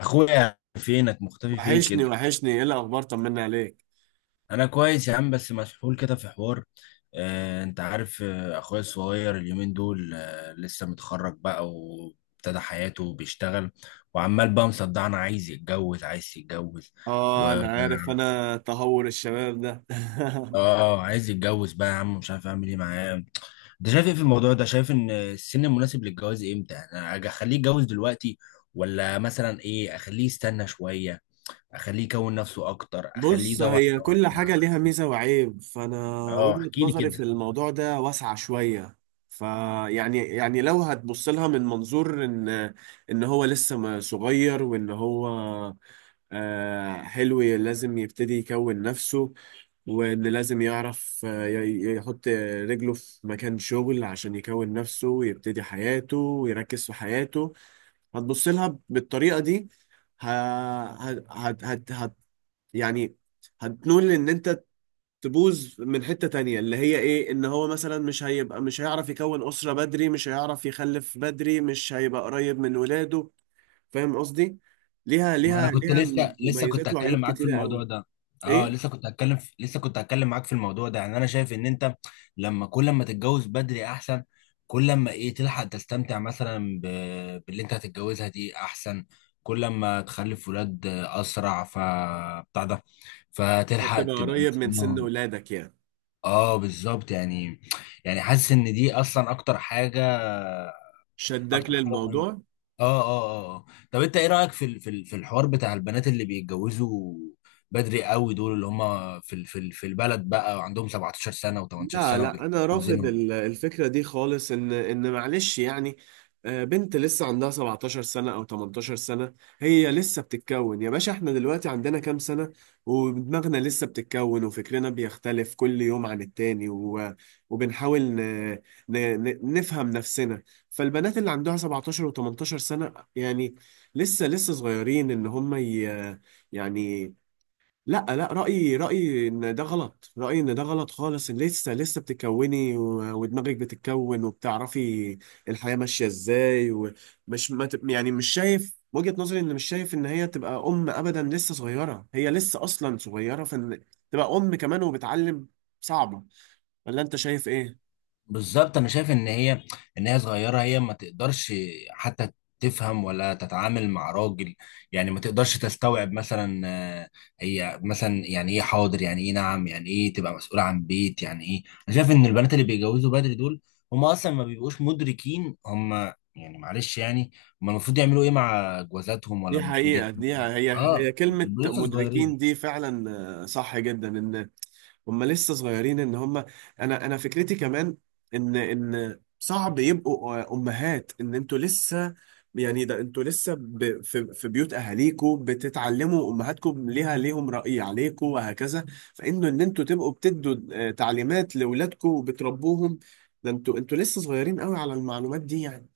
اخويا فينك مختفي فين وحشني كده. وحشني، ايه الاخبار؟ طمنا عليك. انا كويس يا عم، بس مسحول كده في حوار. انت عارف، اخويا الصغير اليومين دول لسه متخرج بقى وابتدى حياته وبيشتغل، وعمال بقى مصدعنا عايز يتجوز عايز يتجوز. و اه اه انا عارف تهور الشباب ده. آه، عايز يتجوز بقى يا عم، مش عارف اعمل ايه معاه. انت شايف ايه في الموضوع ده؟ شايف ان السن المناسب للجواز امتى يعني؟ أنا اخليه يتجوز دلوقتي، ولا مثلا ايه، اخليه يستنى شوية، اخليه يكون نفسه اكتر، اخليه بص، يدور هي على واحده؟ كل حاجة ليها احسن. ميزة وعيب، فانا اه وجهة احكي لي نظري في كده. الموضوع ده واسعة شوية. فيعني يعني يعني لو هتبص لها من منظور ان هو لسه صغير، وان هو حلو، لازم يبتدي يكون نفسه، واللي لازم يعرف يحط رجله في مكان شغل عشان يكون نفسه ويبتدي حياته ويركز في حياته. هتبص لها بالطريقة دي، ه... هت... هت... هت... هت... يعني هتنول ان انت تبوظ من حتة تانية، اللي هي ايه؟ ان هو مثلا مش هيبقى، مش هيعرف يكون أسرة بدري، مش هيعرف يخلف بدري، مش هيبقى قريب من ولاده. فاهم قصدي؟ ما انا كنت ليها لسه كنت مميزات هتكلم وعيوب معاك في كتيرة قوي. الموضوع ده. اه ايه، لسه كنت لسه كنت هتكلم معاك في الموضوع ده. يعني انا شايف ان انت لما كل ما تتجوز بدري احسن، كل ما تلحق تستمتع باللي انت هتتجوزها دي احسن، كل ما تخلف ولاد اسرع، ف بتاع ده فتلحق هتبقى تبقى قريب من سن مستنيهم. ولادك يعني، اه بالظبط يعني. يعني حاسس ان دي اصلا اكتر حاجة، شدك اكتر حاجه مهمه. للموضوع. اه اه اه آه. طب انت ايه رايك في الحوار بتاع البنات اللي بيتجوزوا بدري قوي دول، اللي هم في البلد بقى، وعندهم 17 سنه و18 لا سنه لا، انا رافض وبيتجوزينهم؟ الفكره دي خالص، ان معلش يعني، بنت لسه عندها 17 سنه او 18 سنه، هي لسه بتتكون يا باشا. احنا دلوقتي عندنا كام سنه؟ ودماغنا لسه بتتكون، وفكرنا بيختلف كل يوم عن التاني، وبنحاول ن... نفهم نفسنا. فالبنات اللي عندها 17 و18 سنه، يعني لسه لسه صغيرين، ان هم يعني. لا لا، رأيي إن ده غلط، رأيي إن ده غلط خالص، إن لسه لسه بتكوني ودماغك بتتكون وبتعرفي الحياة ماشية إزاي. ومش ما تب- يعني مش شايف وجهة نظري، إن مش شايف إن هي تبقى أم أبدا، لسه صغيرة، هي لسه أصلا صغيرة، فإن تبقى أم كمان وبتعلم صعبة. ولا أنت شايف إيه؟ بالظبط، انا شايف ان هي، ان هي صغيره، هي ما تقدرش حتى تفهم ولا تتعامل مع راجل. يعني ما تقدرش تستوعب مثلا، آه، هي مثلا يعني ايه حاضر، يعني ايه نعم، يعني ايه تبقى مسؤول عن بيت. يعني ايه، انا شايف ان البنات اللي بيتجوزوا بدري دول هم اصلا ما بيبقوش مدركين هم يعني، معلش يعني، هم المفروض يعملوا ايه مع جوازاتهم، ولا دي المفروض حقيقة، يعملوا دي إيه؟ هي اه كلمة بيبقوا لسه مدركين صغيرين. دي فعلا. صح جدا، هم لسه صغيرين ان هم. انا فكرتي كمان ان صعب يبقوا امهات، ان انتوا لسه يعني، ده انتوا لسه في بيوت اهاليكم بتتعلموا، امهاتكم ليها ليهم رأي عليكم وهكذا. فانه ان انتوا تبقوا بتدوا تعليمات لاولادكم وبتربوهم، ده انتوا لسه صغيرين قوي على المعلومات دي يعني.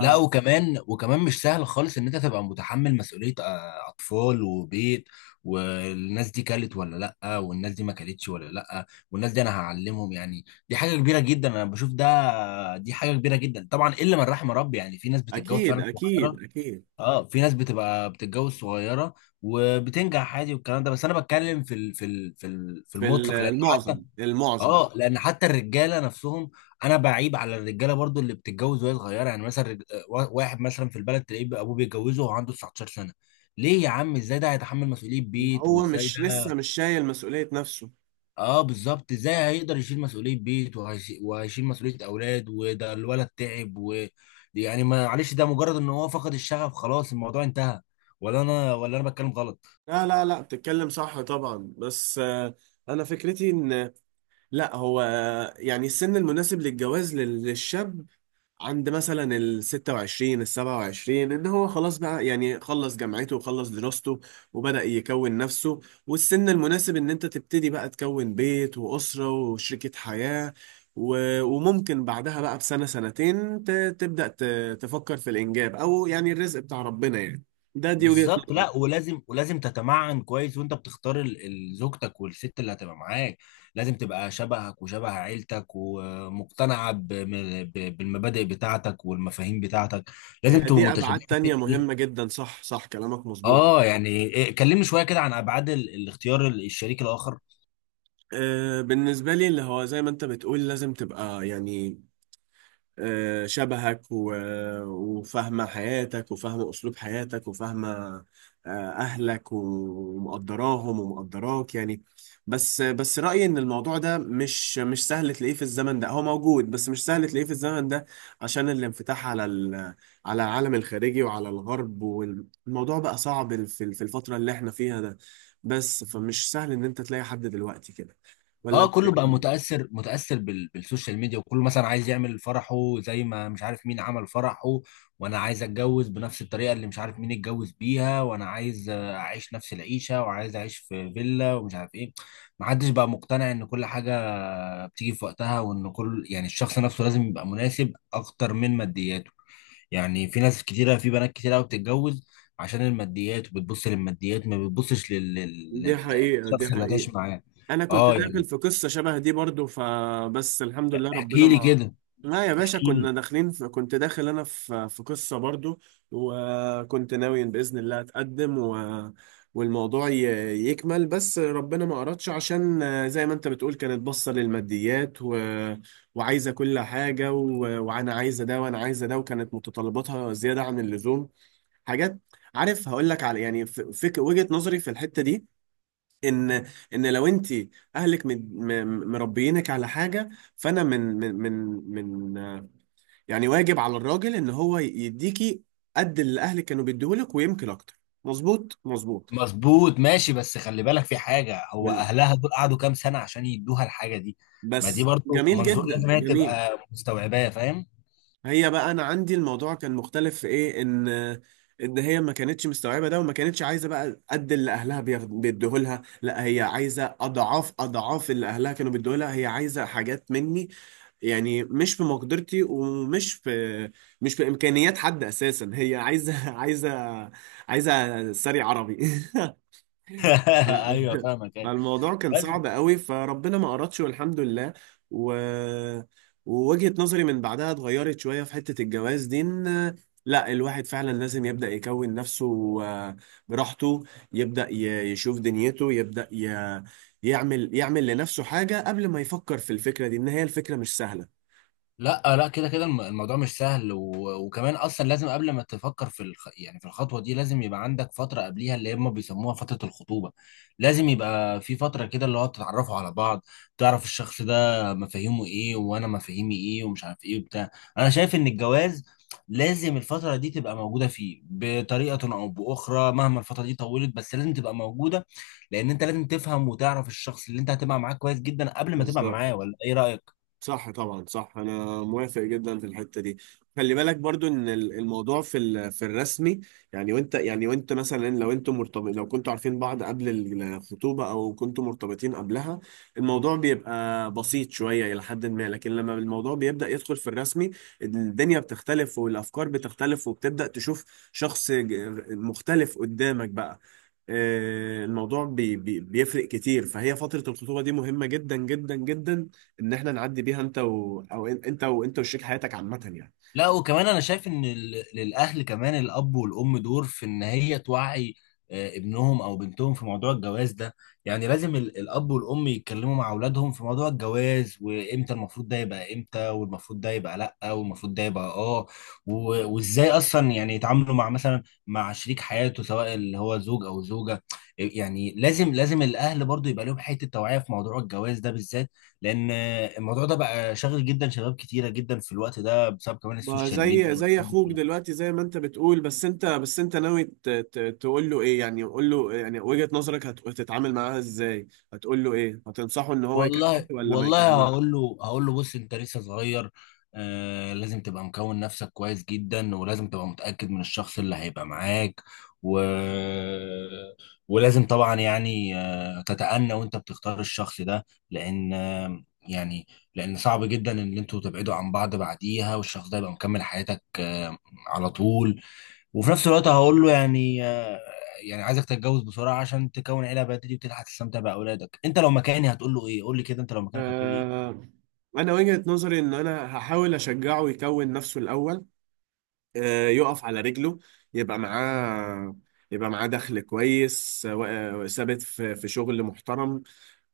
لا، وكمان وكمان مش سهل خالص ان انت تبقى متحمل مسؤولية اطفال وبيت، والناس دي كلت ولا لا، والناس دي ما كلتش ولا لا، والناس دي انا هعلمهم. يعني دي حاجة كبيرة جدا، انا بشوف ده دي حاجة كبيرة جدا، طبعا الا من رحم ربي. يعني في ناس بتتجوز فاكيد فعلا اكيد صغيرة، اكيد، اه في ناس بتبقى بتتجوز صغيرة وبتنجح عادي والكلام ده، بس انا بتكلم في في المطلق، لان المعظم حتى، المعظم. اه لان حتى الرجاله نفسهم، انا بعيب على الرجاله برضو اللي بتتجوز وهي صغيره. يعني مثلا واحد مثلا في البلد تلاقيه بقى ابوه بيتجوزه وهو عنده 19 سنه. ليه يا عم؟ ازاي ده هيتحمل مسؤوليه بيت، هو وازاي ده مش لسه مش شايل مسؤولية نفسه. اه بالظبط، ازاي هيقدر يشيل مسؤوليه بيت وهيشيل مسؤوليه اولاد، وده الولد تعب و يعني معلش، ده مجرد ان هو فقد الشغف خلاص الموضوع انتهى. ولا انا بتكلم غلط؟ لا لا لا، بتتكلم صح طبعا، بس انا فكرتي ان لا هو يعني السن المناسب للجواز للشاب عند مثلا ال 26 ال 27، ان هو خلاص بقى، يعني خلص جامعته وخلص دراسته وبدأ يكون نفسه. والسن المناسب ان انت تبتدي بقى تكون بيت وأسرة وشريكة حياة، وممكن بعدها بقى بسنة سنتين تبدأ تفكر في الإنجاب، أو يعني الرزق بتاع ربنا يعني. دي وجهة بالظبط، لا نظري. ولازم ولازم تتمعن كويس وانت بتختار زوجتك والست اللي هتبقى معاك. لازم تبقى شبهك وشبه عيلتك ومقتنعه بالمبادئ بتاعتك والمفاهيم بتاعتك، لازم هي تبقوا دي متشابهين أبعاد في تانية الحته دي. مهمة جدا، صح صح، كلامك مظبوط. اه يعني إيه، كلمني شويه كده عن ابعاد الاختيار الشريك الاخر. بالنسبة لي، اللي هو زي ما انت بتقول، لازم تبقى يعني شبهك وفاهمة حياتك وفاهمة أسلوب حياتك وفاهمة أهلك ومقدراهم ومقدراك يعني. بس رأيي إن الموضوع ده مش سهل تلاقيه في الزمن ده، هو موجود بس مش سهل تلاقيه في الزمن ده، عشان الانفتاح على على العالم الخارجي وعلى الغرب، والموضوع بقى صعب في الفترة اللي احنا فيها ده، بس فمش سهل إن أنت تلاقي حد دلوقتي كده. ولا اه أنت كله بقى إيه؟ متأثر بالسوشيال ميديا، وكله مثلا عايز يعمل فرحه زي ما مش عارف مين عمل فرحه، وانا عايز اتجوز بنفس الطريقة اللي مش عارف مين اتجوز بيها، وانا عايز اعيش نفس العيشة، وعايز اعيش في فيلا ومش عارف ايه. محدش بقى مقتنع ان كل حاجة بتيجي في وقتها، وان كل يعني الشخص نفسه لازم يبقى مناسب اكتر من مادياته. يعني في ناس كتيرة في بنات كتيرة قوي بتتجوز عشان الماديات، وبتبص للماديات ما دي حقيقة دي للشخص اللي هتعيش حقيقة. معاه. انا كنت اه داخل يعني في قصه شبه دي برضو، فبس الحمد لله ربنا احكي لي ما... كده، لا يا باشا، احكي كنا لي. داخلين في... كنت داخل انا في قصه برضو، وكنت ناوي باذن الله اتقدم و... والموضوع يكمل، بس ربنا ما اردش، عشان زي ما انت بتقول، كانت باصه للماديات و... وعايزه كل حاجه و... وانا عايزه ده وانا عايزه ده، وكانت متطلباتها زياده عن اللزوم، حاجات. عارف هقول لك على يعني وجهه نظري في الحته دي، ان لو انت اهلك مربيينك على حاجه، فانا من يعني واجب على الراجل ان هو يديكي قد اللي اهلك كانوا بيديهولك، ويمكن اكتر. مظبوط مظبوط. مظبوط ماشي، بس خلي بالك في حاجة، هو وال- أهلها دول قعدوا كام سنة عشان يدوها الحاجة دي؟ ما دي بس برضو جميل منظور جدا لازم هي جميل. تبقى مستوعباه، فاهم؟ هي بقى انا عندي الموضوع كان مختلف في ايه؟ ان هي ما كانتش مستوعبه ده، وما كانتش عايزه بقى قد اللي اهلها بيدوه لها، لا هي عايزه اضعاف اضعاف اللي اهلها كانوا بيدوه لها، هي عايزه حاجات مني يعني مش في مقدرتي ومش في مش في امكانيات حد اساسا. هي عايزه عايزه ساري عربي أيوه فاهمك، أيوه. فالموضوع كان بس صعب قوي، فربنا ما أردش والحمد لله. و... ووجهة نظري من بعدها اتغيرت شوية في حتة الجواز دي، إن لا الواحد فعلا لازم يبدأ يكون نفسه آه، براحته، يبدأ يشوف دنيته، يبدأ يعمل لنفسه حاجة قبل ما يفكر في الفكرة دي، إن هي الفكرة مش سهلة. لا لا، كده كده الموضوع مش سهل، و... وكمان اصلا لازم قبل ما تفكر في يعني في الخطوه دي لازم يبقى عندك فتره قبليها اللي هم بيسموها فتره الخطوبه. لازم يبقى في فتره كده اللي هو تتعرفوا على بعض، تعرف الشخص ده مفاهيمه ايه وانا مفاهيمي ايه، ومش عارف ايه وبتاع. انا شايف ان الجواز لازم الفتره دي تبقى موجوده فيه بطريقه او باخرى، مهما الفتره دي طولت بس لازم تبقى موجوده، لان انت لازم تفهم وتعرف الشخص اللي انت هتبقى معاه كويس جدا قبل ما تبقى بالظبط. معاه. ولا ايه رايك؟ صح طبعا صح، انا موافق جدا في الحته دي. خلي بالك برضو ان الموضوع في في الرسمي، يعني وانت مثلا لو انتوا مرتبط، لو كنتوا عارفين بعض قبل الخطوبه او كنتوا مرتبطين قبلها، الموضوع بيبقى بسيط شويه الى حد ما، لكن لما الموضوع بيبدا يدخل في الرسمي، الدنيا بتختلف والافكار بتختلف وبتبدا تشوف شخص مختلف قدامك بقى. الموضوع بي بي بيفرق كتير، فهي فتره الخطوبه دي مهمه جدا جدا جدا، ان احنا نعدي بيها انت و... او انت وشريك حياتك عامه يعني. لا وكمان انا شايف ان للاهل كمان الاب والام دور في ان هي توعي ابنهم او بنتهم في موضوع الجواز ده. يعني لازم الاب والام يتكلموا مع اولادهم في موضوع الجواز، وامتى المفروض ده يبقى امتى، والمفروض ده يبقى لا، والمفروض ده يبقى اه، وازاي اصلا يعني يتعاملوا مع مثلا مع شريك حياته سواء اللي هو زوج او زوجة. يعني لازم لازم الاهل برضو يبقى لهم حتة توعية في موضوع الجواز ده بالذات، لان الموضوع ده بقى شاغل جدا شباب كتيره جدا في الوقت ده بسبب كمان ما السوشيال ميديا زي والحاجات دي اخوك كلها. دلوقتي، زي ما انت بتقول، بس انت ناوي تقول له ايه؟ يعني قول له يعني وجهة نظرك، هتتعامل معاها ازاي؟ هتقول له ايه؟ هتنصحه ان هو يكمل والله ولا ما والله، يكملش؟ هقول له هقول له: بص انت لسه صغير، آه لازم تبقى مكون نفسك كويس جدا، ولازم تبقى متاكد من الشخص اللي هيبقى معاك، و... ولازم طبعا يعني تتأنى وانت بتختار الشخص ده، لان يعني، لان صعب جدا ان انتوا تبعدوا عن بعض بعديها، والشخص ده يبقى مكمل حياتك على طول. وفي نفس الوقت هقول له يعني يعني عايزك تتجوز بسرعه عشان تكون عيله بدري وتلحق تستمتع باولادك. انت لو مكاني هتقول له ايه؟ قول لي كده، انت لو مكانك هتقول لي ايه؟ آه... انا وجهة نظري ان انا هحاول اشجعه يكون نفسه الاول، يقف على رجله، يبقى معاه يبقى معاه دخل كويس ثابت في شغل محترم،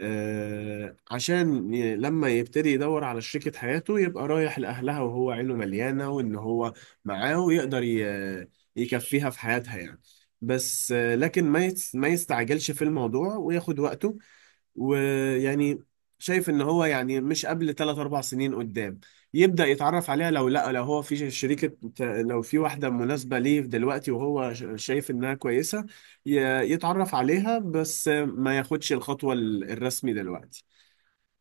عشان لما يبتدي يدور على شريكة حياته يبقى رايح لأهلها وهو عينه مليانة، وإن هو معاه ويقدر يكفيها في حياتها يعني. بس لكن ما ما يستعجلش في الموضوع وياخد وقته ويعني. شايف ان هو يعني مش قبل 3 4 سنين قدام يبدأ يتعرف عليها، لو لا، لو هو في شريكة، لو في واحدة مناسبة ليه دلوقتي وهو شايف انها كويسة، يتعرف عليها بس ما ياخدش الخطوة الرسمي دلوقتي.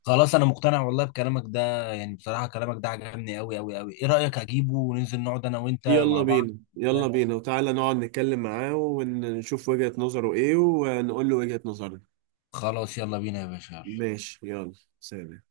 خلاص انا مقتنع والله بكلامك ده، يعني بصراحه كلامك ده عجبني قوي قوي قوي. ايه رايك اجيبه وننزل نقعد انا وانت يلا مع بعض؟ بينا يلا بينا، وتعالى نقعد نتكلم معاه ونشوف وجهة نظره ايه، ونقول له وجهة نظرنا. خلاص يلا بينا يا باشا. ماشي، يلا، سلام.